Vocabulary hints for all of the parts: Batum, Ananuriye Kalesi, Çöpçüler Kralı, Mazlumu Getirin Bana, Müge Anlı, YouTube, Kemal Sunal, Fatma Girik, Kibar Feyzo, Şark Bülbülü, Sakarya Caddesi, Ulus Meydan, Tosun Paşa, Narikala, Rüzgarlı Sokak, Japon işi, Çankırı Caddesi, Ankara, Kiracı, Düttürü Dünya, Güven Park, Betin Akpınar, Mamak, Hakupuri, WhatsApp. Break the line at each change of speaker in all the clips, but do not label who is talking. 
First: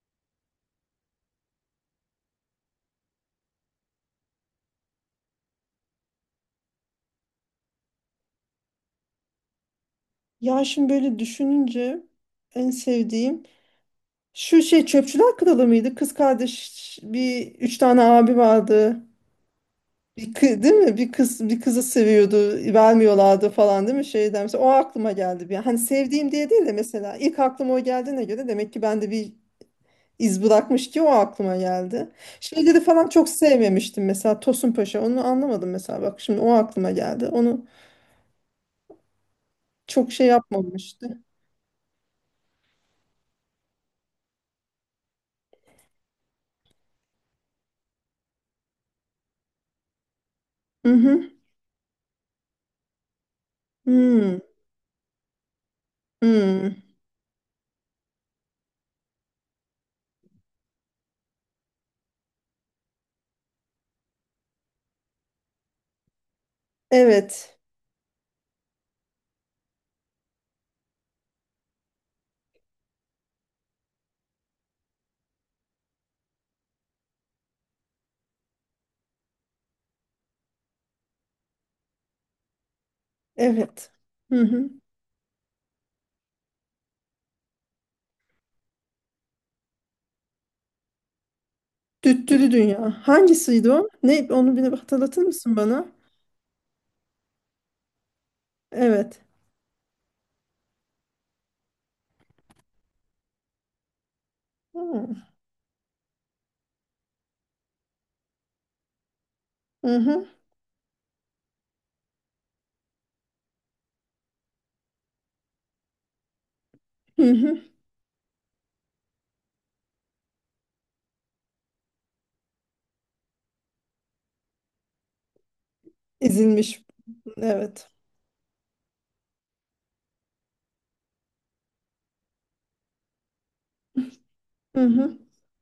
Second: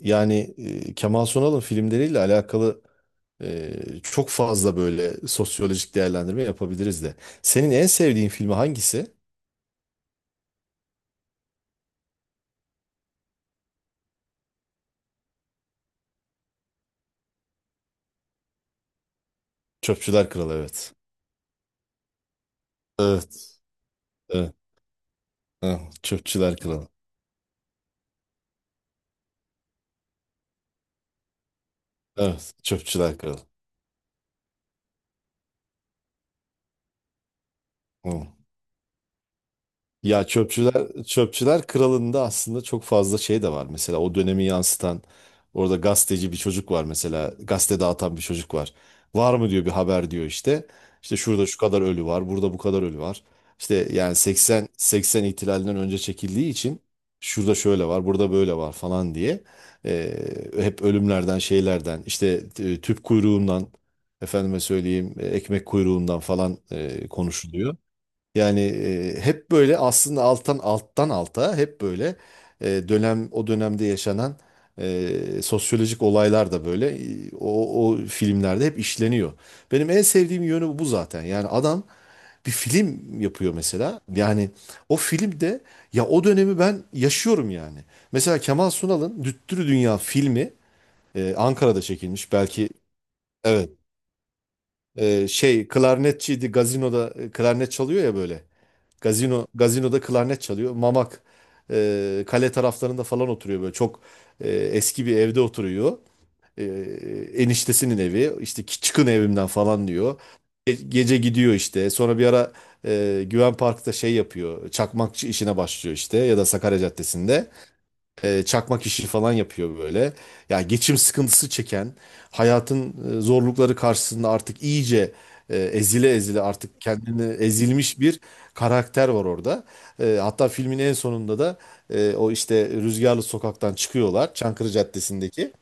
Yani Kemal Sunal'ın filmleriyle alakalı çok fazla böyle sosyolojik değerlendirme yapabiliriz de. Senin en sevdiğin filmi hangisi?
Ya şimdi böyle düşününce en sevdiğim şu Çöpçüler Kralı mıydı? Kız kardeş bir, üç tane abi vardı.
Çöpçüler Kralı,
Değil
evet.
mi? Bir kız bir kızı seviyordu, vermiyorlardı
Evet.
falan değil mi? Şeyden
Evet,
mesela o aklıma geldi bir an. Hani
evet.
sevdiğim diye
Çöpçüler
değil de
Kralı.
mesela ilk aklıma o geldiğine göre demek ki ben de bir iz bırakmış ki o aklıma geldi.
Evet.
Şeyleri falan
Çöpçüler
çok
Kralı.
sevmemiştim, mesela Tosun Paşa, onu anlamadım mesela, bak şimdi o aklıma geldi. Onu
Hı.
çok
Ya
şey
çöpçüler
yapmamıştı.
çöpçüler kralında aslında çok fazla şey de var. Mesela o dönemi yansıtan, orada gazeteci bir çocuk var mesela, gazete dağıtan bir çocuk var. Var mı diyor, bir haber diyor işte.
Hı
İşte
hı.
şurada şu kadar ölü var, burada bu kadar ölü var. İşte yani
Hmm.
80 ihtilalinden önce çekildiği
Hmm.
için şurada şöyle var, burada böyle var falan diye hep ölümlerden, şeylerden, işte tüp kuyruğundan, efendime söyleyeyim, ekmek kuyruğundan falan
Evet.
konuşuluyor. Yani hep böyle aslında alttan alttan alta hep böyle dönem, o dönemde yaşanan sosyolojik olaylar da böyle, o filmlerde hep işleniyor. Benim en sevdiğim yönü bu zaten. Yani adam bir film yapıyor
Evet.
mesela.
Hı
Yani
hı.
o filmde ya o dönemi ben yaşıyorum yani. Mesela Kemal Sunal'ın Düttürü Dünya filmi Ankara'da çekilmiş.
Düttürü
Belki
Dünya.
evet,
Hangisiydi o? Ne, onu bir hatırlatır mısın
şey,
bana?
klarnetçiydi, gazinoda klarnet çalıyor ya böyle.
Evet.
Gazinoda klarnet çalıyor. Mamak kale taraflarında falan oturuyor, böyle çok
Hı
eski bir evde oturuyor. E, Eniştesinin evi işte, "Ki- çıkın evimden" falan diyor.
hı.
Gece gidiyor işte. Sonra bir ara Güven Park'ta şey yapıyor. Çakmakçı işine başlıyor işte, ya da Sakarya
Hı
Caddesi'nde
hı.
çakmak işi falan yapıyor böyle. Ya geçim sıkıntısı çeken, hayatın zorlukları karşısında artık iyice ezile ezile artık
İzilmiş.
kendini
Evet.
ezilmiş bir karakter var orada. Hatta filmin en sonunda da o işte Rüzgarlı Sokak'tan çıkıyorlar. Çankırı
Hı hı.
Caddesi'ndeki.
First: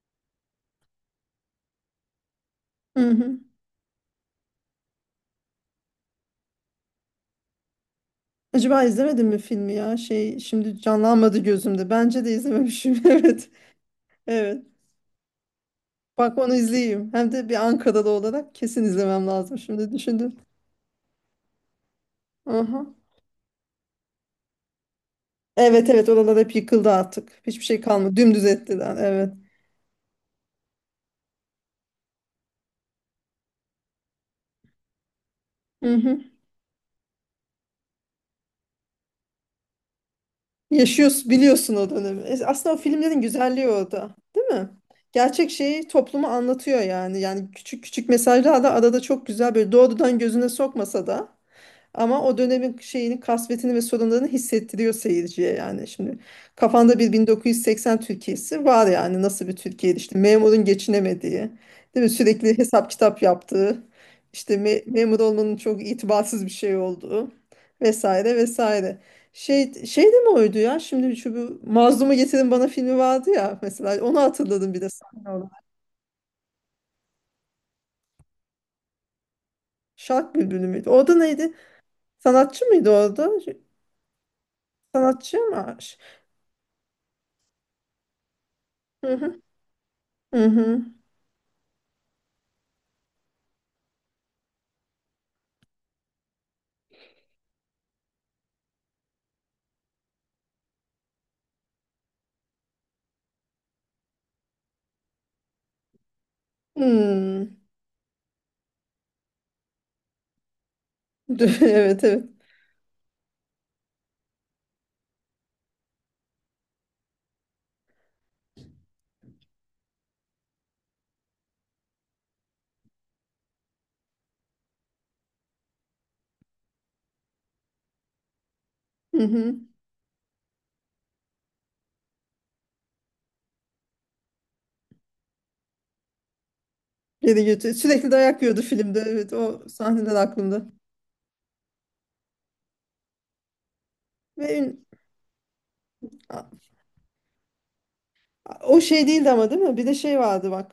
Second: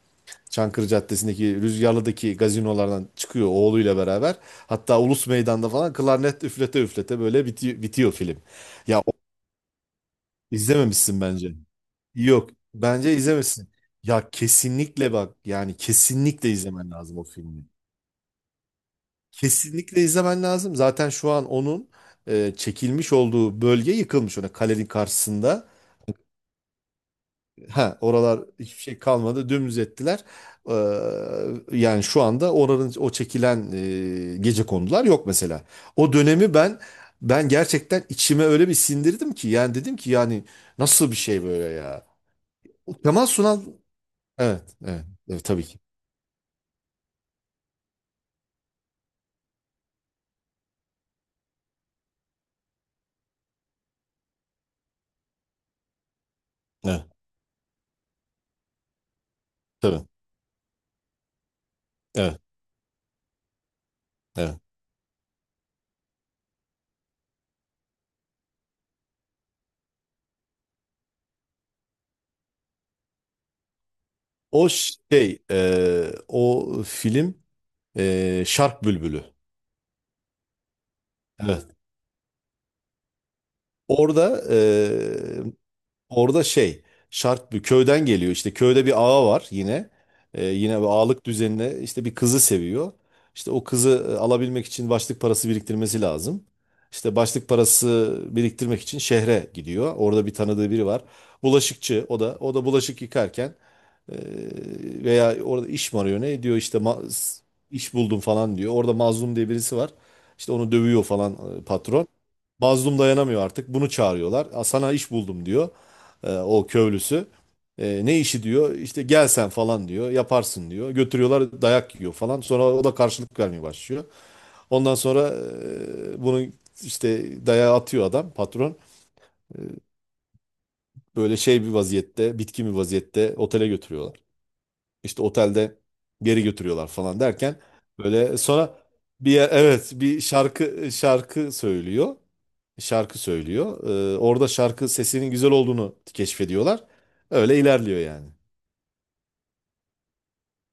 Çankırı Caddesi'ndeki Rüzgarlı'daki gazinolardan
Hı hı.
çıkıyor oğluyla beraber. Hatta Ulus Meydan'da falan klarnet üflete üflete böyle bitiyor film.
Acaba
Ya
izlemedim mi filmi ya? Şey, şimdi
İzlememişsin
canlanmadı
bence.
gözümde. Bence de
Yok,
izlememişim.
bence
Evet.
izlemesin. Ya
Evet.
kesinlikle bak, yani
Bak,
kesinlikle
onu
izlemen
izleyeyim.
lazım o
Hem de bir
filmi.
Ankara'da olarak kesin izlemem lazım. Şimdi
Kesinlikle
düşündüm.
izlemen lazım. Zaten şu an onun
Aha.
çekilmiş olduğu bölge yıkılmış. Ona, kalenin karşısında.
Evet evet, oralar hep yıkıldı artık. Hiçbir şey
Ha,
kalmadı.
oralar
Dümdüz
hiçbir
ettiler.
şey
Evet.
kalmadı. Dümdüz ettiler. Ee, Yani şu anda oranın o çekilen gecekondular yok mesela.
Hı
O
hı.
dönemi ben gerçekten içime öyle bir sindirdim ki, yani dedim ki yani nasıl bir
Yaşıyorsun,
şey böyle
biliyorsun o
ya?
dönemi. Aslında o filmlerin
Kemal Sunal.
güzelliği orada. Değil
Evet,
mi?
evet, evet,
Gerçek
tabii ki.
şeyi topluma anlatıyor yani. Yani küçük küçük mesajlar da arada çok güzel, böyle doğrudan gözüne sokmasa da ama o dönemin şeyini, kasvetini ve sorunlarını hissettiriyor seyirciye yani. Şimdi kafanda
Evet,
bir 1980 Türkiye'si var yani. Nasıl bir Türkiye'ydi,
tabii.
işte memurun geçinemediği, değil mi?
Evet,
Sürekli hesap kitap yaptığı, işte
evet.
me- memur olmanın çok itibarsız bir şey olduğu vesaire vesaire. Şey, şey de mi oydu ya? Şimdi şu, bu Mazlumu Getirin Bana filmi vardı ya mesela. Onu
O
hatırladım bir de sahne
şey,
olarak.
o film Şark Bülbülü.
Şark Bülbülü müydü? Orada neydi?
Evet.
Sanatçı mıydı orada?
Orada
Sanatçı mı?
Orada şey, şart bir köyden geliyor işte, köyde bir
Hı
ağa
hı.
var yine.
Hı
Yine
hı.
bir ağalık düzenine, işte bir kızı seviyor. İşte o kızı alabilmek için başlık parası biriktirmesi lazım. İşte başlık parası biriktirmek için şehre gidiyor. Orada bir tanıdığı biri var. Bulaşıkçı, o da bulaşık yıkarken e, veya orada iş mi arıyor ne diyor işte,
Hmm.
iş buldum falan diyor. Orada Mazlum diye birisi var. İşte onu dövüyor falan
Evet
patron.
evet.
Mazlum dayanamıyor artık. Bunu çağırıyorlar. "Aa, sana iş buldum" diyor o köylüsü. Ne işi diyor, işte gel sen falan diyor, yaparsın diyor. Götürüyorlar, dayak yiyor falan, sonra o da karşılık vermeye başlıyor. Ondan sonra bunu işte, dayağı atıyor adam, patron.
Hı hı.
E, Böyle şey bir vaziyette, bitkin bir vaziyette otele götürüyorlar. İşte otelde geri götürüyorlar falan
Yedi
derken
götü. Sürekli
böyle,
dayak yiyordu
sonra
filmde. Evet, o
evet,
sahneler
bir
aklımda.
şarkı söylüyor, şarkı söylüyor. Orada
Ve ün-
şarkı sesinin güzel olduğunu
a-
keşfediyorlar. Öyle ilerliyor yani.
a- o şey değildi ama değil mi? Bir de şey vardı bak.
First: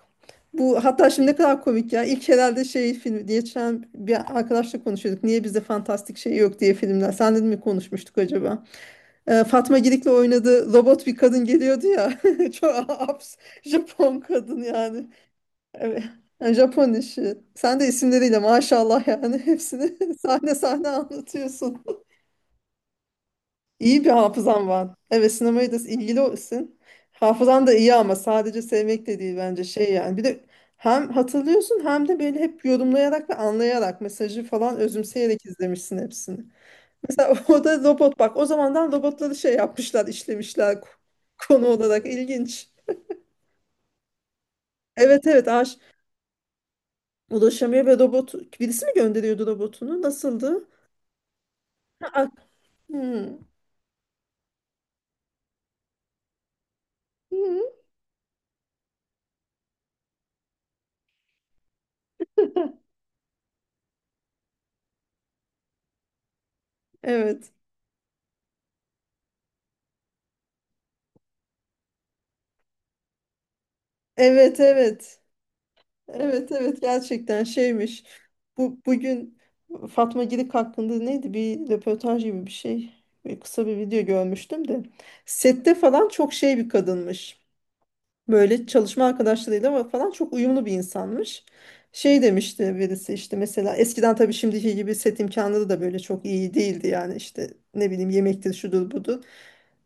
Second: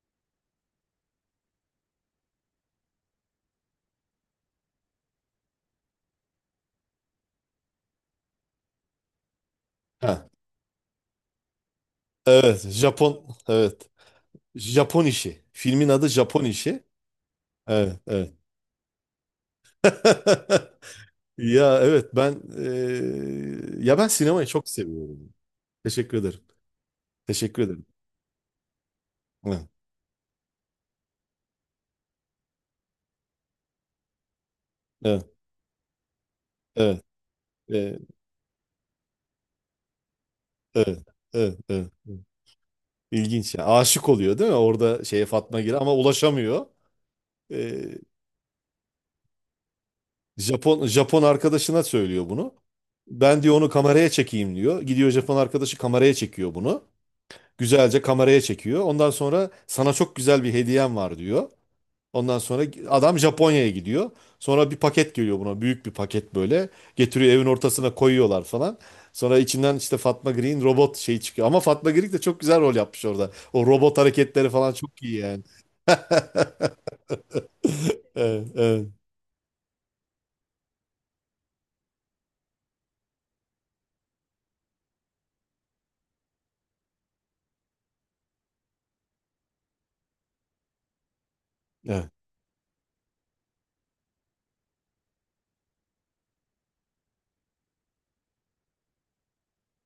Bu hatta şimdi ne kadar komik ya. İlk herhalde şey filmi diye geçen bir arkadaşla konuşuyorduk. Niye bizde fantastik şey yok diye, filmler. Sen de mi konuşmuştuk acaba? Fatma Girik'le
Ha,
oynadığı robot bir kadın geliyordu ya.
evet,
Çok
Japon,
abs
evet,
Japon kadın
Japon
yani.
işi. Filmin
Evet.
adı Japon
Yani
işi.
Japon işi. Sen de
Evet, evet.
isimleriyle maşallah yani hepsini sahne sahne
Ya
anlatıyorsun.
evet, ben ya
İyi
ben
bir
sinemayı
hafızan
çok
var. Evet,
seviyorum.
sinemaya da
Teşekkür
ilgili
ederim.
olsun.
Teşekkür
Hafızan da
ederim.
iyi ama sadece sevmek de değil bence,
Evet,
şey yani. Bir de hem hatırlıyorsun hem de böyle hep yorumlayarak ve anlayarak mesajı falan
evet,
özümseyerek izlemişsin hepsini.
evet,
Mesela o da
evet,
robot, bak, o zamandan robotları şey yapmışlar, işlemişler,
evet. Evet,
konu
evet,
olarak
evet.
ilginç.
İlginç ya. Aşık oluyor değil mi? Orada şeye,
Evet evet,
Fatma Giri ama ulaşamıyor.
ulaşamıyor
Eee,
ve robot, birisi mi gönderiyordu robotunu, nasıldı?
Japon arkadaşına söylüyor
Ak-
bunu.
Hı.
Ben diyor onu kameraya çekeyim diyor. Gidiyor Japon arkadaşı, kameraya çekiyor bunu.
Hı.
Güzelce kameraya çekiyor. Ondan sonra sana çok güzel bir hediyem var diyor. Ondan sonra adam Japonya'ya gidiyor. Sonra bir paket geliyor buna. Büyük bir paket böyle. Getiriyor, evin
Evet.
ortasına koyuyorlar falan. Sonra içinden işte Fatma Girik'in robot şeyi çıkıyor. Ama Fatma Girik de çok güzel rol yapmış orada. O robot hareketleri
Evet,
falan çok iyi
evet.
yani.
Evet, evet, gerçekten şeymiş.
Evet,
Bu
evet,
bugün Fatma Girik hakkında neydi? Bir röportaj gibi bir şey. Bir kısa bir video görmüştüm de. Sette falan çok şey bir kadınmış. Böyle çalışma arkadaşlarıyla falan çok uyumlu bir insanmış.
evet.
Şey demişti birisi, işte mesela eskiden tabii şimdiki gibi set imkanları da böyle çok iyi değildi yani, işte ne bileyim, yemektir, şudur, budur,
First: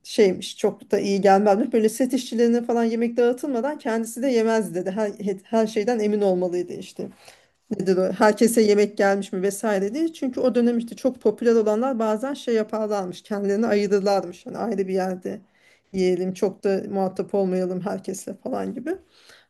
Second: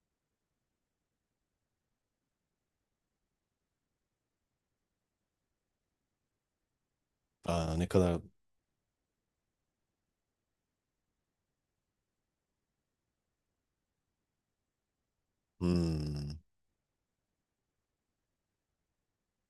şeymiş, çok da iyi gelmezmiş. Böyle set işçilerine falan yemek dağıtılmadan kendisi de yemezdi dedi. Her, her şeyden emin olmalıydı işte,
Aa, ne
nedir o?
kadar...
Herkese yemek gelmiş mi vesaire diye. Çünkü o dönem işte çok popüler olanlar bazen şey yaparlarmış. Kendilerini ayırırlarmış. Hani ayrı bir yerde yiyelim.
Hmm.
Çok da muhatap olmayalım herkesle falan gibi.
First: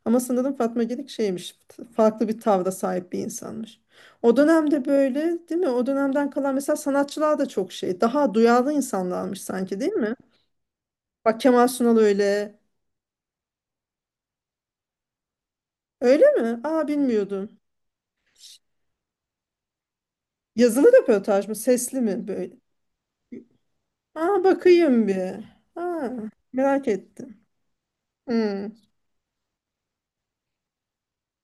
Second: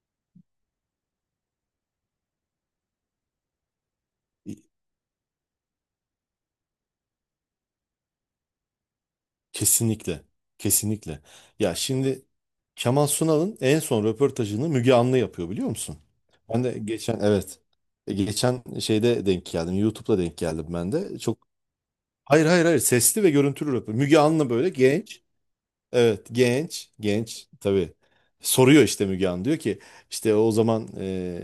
Ama sanırım Fatma Girik şeymiş. Farklı bir tavra sahip bir insanmış. O dönemde böyle değil mi? O dönemden kalan mesela sanatçılar da çok şey. Daha duyarlı insanlarmış sanki, değil mi?
Kesinlikle. Kesinlikle.
Bak, Kemal
Ya
Sunal
şimdi,
öyle.
Kemal Sunal'ın en son röportajını Müge Anlı yapıyor, biliyor musun?
Öyle mi?
Ben de
Aa,
geçen,
bilmiyordum.
evet. Geçen şeyde denk geldim. YouTube'da denk geldim
Yazılı
ben de.
röportaj
Çok.
mı? Sesli mi
Hayır,
böyle?
hayır, hayır, sesli ve görüntülü röportaj. Müge
Aa,
Anlı böyle
bakayım
genç.
bir. Ha,
Evet,
merak
genç.
ettim.
Genç, tabii.
Hmm.
Soruyor işte Müge Anlı, diyor ki işte o zaman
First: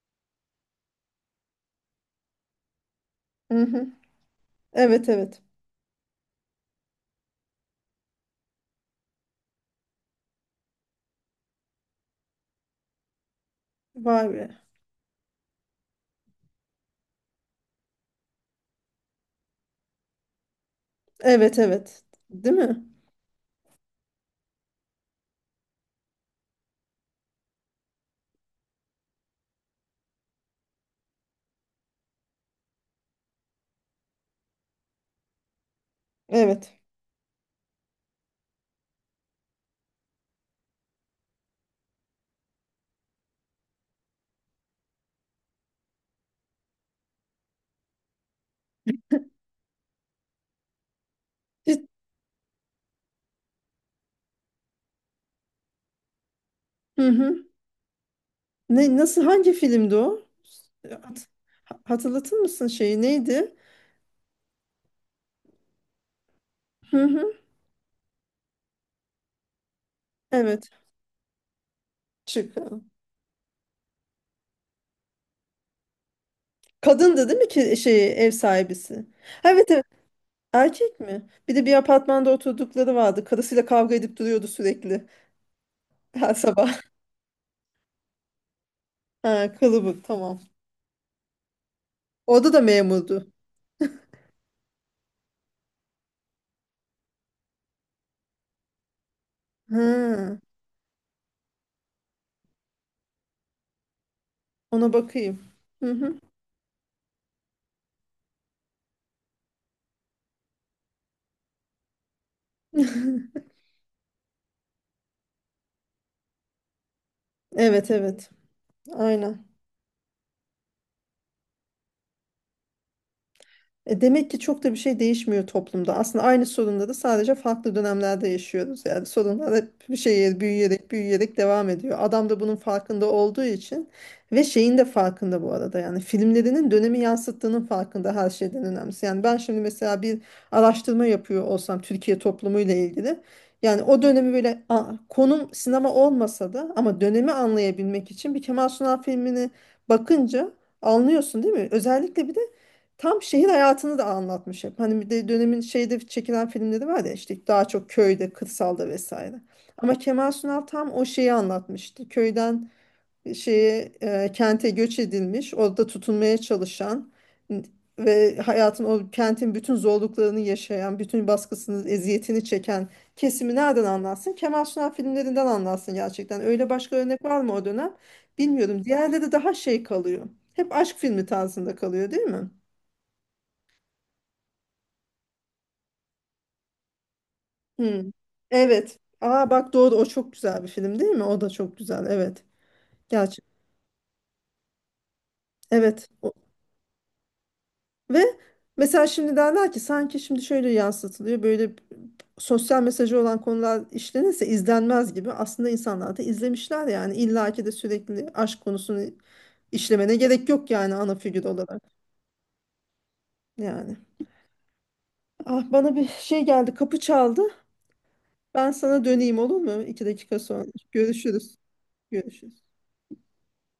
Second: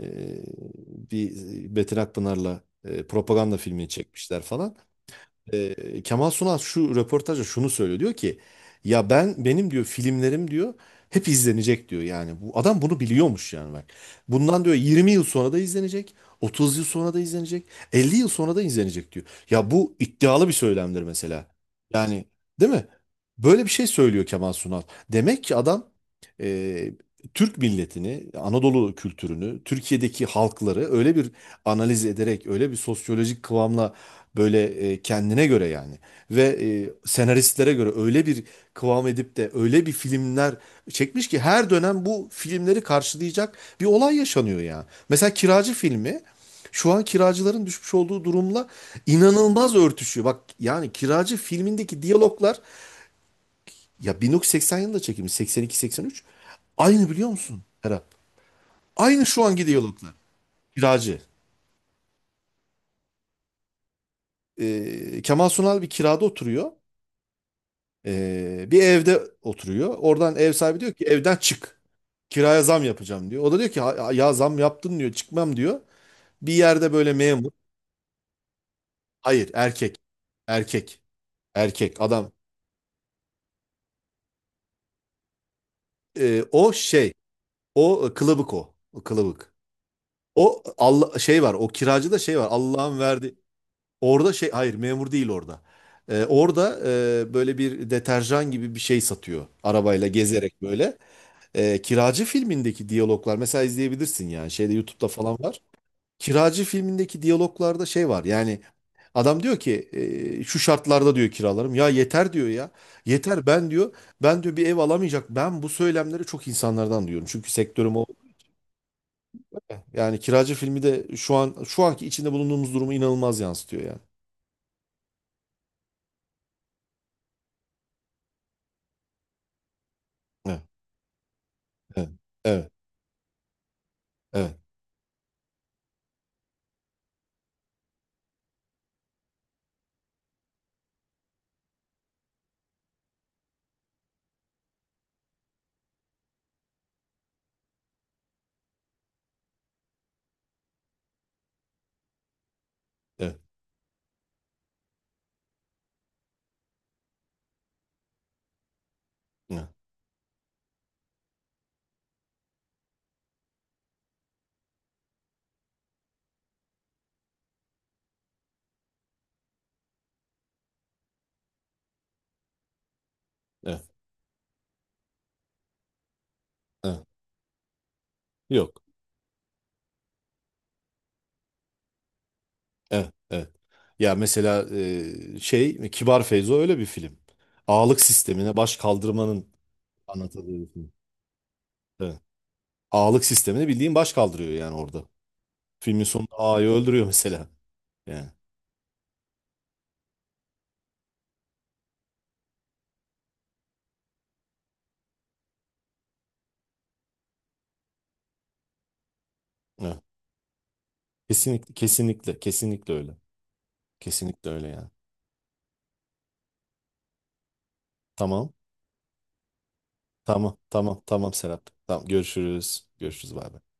bir Betin Akpınar'la
Hı
propaganda
hı.
filmi çekmişler falan.
Evet evet.
Kemal Sunal şu röportajda şunu söylüyor, diyor ki ya ben, benim diyor filmlerim diyor, hep izlenecek diyor, yani bu adam bunu biliyormuş yani bak,
Vay be.
bundan diyor 20 yıl sonra da izlenecek, 30 yıl sonra da izlenecek, 50 yıl sonra da izlenecek diyor ya, bu iddialı bir söylemdir mesela
Evet evet.
yani,
Değil
değil
mi?
mi? Böyle bir şey söylüyor Kemal Sunal, demek ki adam e, Türk milletini, Anadolu kültürünü, Türkiye'deki halkları öyle bir analiz ederek, öyle bir sosyolojik kıvamla, böyle kendine göre yani, ve
Evet.
senaristlere göre öyle bir kıvam edip de öyle bir filmler çekmiş ki, her dönem bu filmleri karşılayacak bir olay yaşanıyor ya. Mesela Kiracı filmi, şu an kiracıların düşmüş olduğu durumla inanılmaz örtüşüyor. Bak yani, Kiracı
Hiç-
filmindeki diyaloglar ya, 1980 yılında çekilmiş, 82-83,
Hı
aynı, biliyor
hı.
musun Serap?
Ne, nasıl,
Aynı şu
hangi
anki
filmdi
diyaloglar.
o?
Kiracı.
Hat- Hatırlatır mısın, şeyi, neydi?
Kemal Sunal bir kirada oturuyor.
Hı hı.
Bir evde oturuyor. Oradan ev
Evet.
sahibi diyor ki evden çık.
Çık.
Kiraya zam yapacağım diyor. O da diyor ki "Ha- ya zam yaptın" diyor, "çıkmam" diyor. Bir yerde böyle
Kadındı değil mi
memur.
ki, şey, ev sahibisi?
Hayır,
Evet evet.
erkek.
Erkek
Erkek.
mi? Bir de bir
Erkek
apartmanda
adam.
oturdukları vardı. Karısıyla kavga edip duruyordu sürekli her sabah.
O şey. Kılıbık o. O kılıbık.
Ha, kılıbık, tamam.
O Allah şey var. O kiracı da şey var.
Orada da
Allah'ın
memurdu.
verdi. Orada şey, hayır, memur değil orada. Orada böyle bir deterjan gibi bir şey satıyor. Arabayla
Ha.
gezerek böyle. Kiracı filmindeki diyaloglar mesela izleyebilirsin, yani şeyde,
Ona
YouTube'da falan
bakayım.
var.
Hı hı.
Kiracı filmindeki diyaloglarda şey var yani, adam diyor ki şu şartlarda diyor kiralarım ya yeter diyor ya, yeter ben diyor, ben diyor bir ev alamayacak, ben bu söylemleri çok insanlardan duyuyorum çünkü
Evet
sektörüm o,
evet. Aynen.
yani Kiracı filmi de şu an, şu anki içinde bulunduğumuz durumu inanılmaz yansıtıyor yani.
Demek ki çok da bir şey değişmiyor toplumda. Aslında aynı sorunları sadece farklı dönemlerde yaşıyoruz. Yani sorunlar hep bir şeye
Evet,
büyüyerek büyüyerek devam ediyor.
evet,
Adam da bunun
evet,
farkında olduğu için ve şeyin de farkında bu arada. Yani filmlerinin dönemi yansıttığının farkında, her şeyden önemlisi. Yani ben şimdi mesela bir araştırma yapıyor olsam Türkiye toplumuyla ilgili. Yani o dönemi böyle, a, konum sinema olmasa da ama dönemi anlayabilmek için bir Kemal Sunal filmini bakınca anlıyorsun değil mi? Özellikle bir de tam
evet, evet,
şehir hayatını da anlatmış hep. Hani bir de dönemin şeyde çekilen filmleri var ya, işte daha çok köyde, kırsalda vesaire.
evet,
Ama Kemal Sunal tam o şeyi anlatmıştı. Köyden şeye, kente göç edilmiş, orada tutunmaya çalışan n- ve hayatın o kentin bütün zorluklarını yaşayan, bütün baskısını, eziyetini çeken kesimi
evet,
nereden anlatsın? Kemal Sunal filmlerinden anlatsın gerçekten. Öyle başka
evet.
örnek var mı o dönem?
Yok.
Bilmiyorum. Diğerleri daha şey kalıyor. Hep aşk filmi tarzında kalıyor, değil mi?
Evet, evet. Ya mesela şey, Kibar Feyzo öyle bir film. Ağalık
Hmm.
sistemine baş
Evet. Aa
kaldırmanın
bak, doğru, o çok
anlatıldığı
güzel bir
bir film.
film değil mi? O da çok güzel.
Evet.
Evet.
Ağalık
Gerçek.
sistemine bildiğin baş kaldırıyor yani orada. Filmin
Evet.
sonunda
O-
ağayı öldürüyor mesela.
ve
Yani.
mesela şimdi derler ki, sanki şimdi şöyle yansıtılıyor. Böyle sosyal mesajı olan konular işlenirse izlenmez gibi. Aslında insanlar da izlemişler yani. İlla ki de sürekli aşk konusunu
Evet.
işlemene gerek yok yani ana figür
Kesinlikle,
olarak.
kesinlikle, kesinlikle öyle.
Yani.
Kesinlikle öyle yani.
Ah, bana bir şey geldi. Kapı çaldı.
Tamam,
Ben sana döneyim, olur mu? 2 dakika
tamam,
sonra.
tamam, tamam
Görüşürüz.
Serap. Tamam,
Görüşürüz.
görüşürüz. Görüşürüz, bay bay.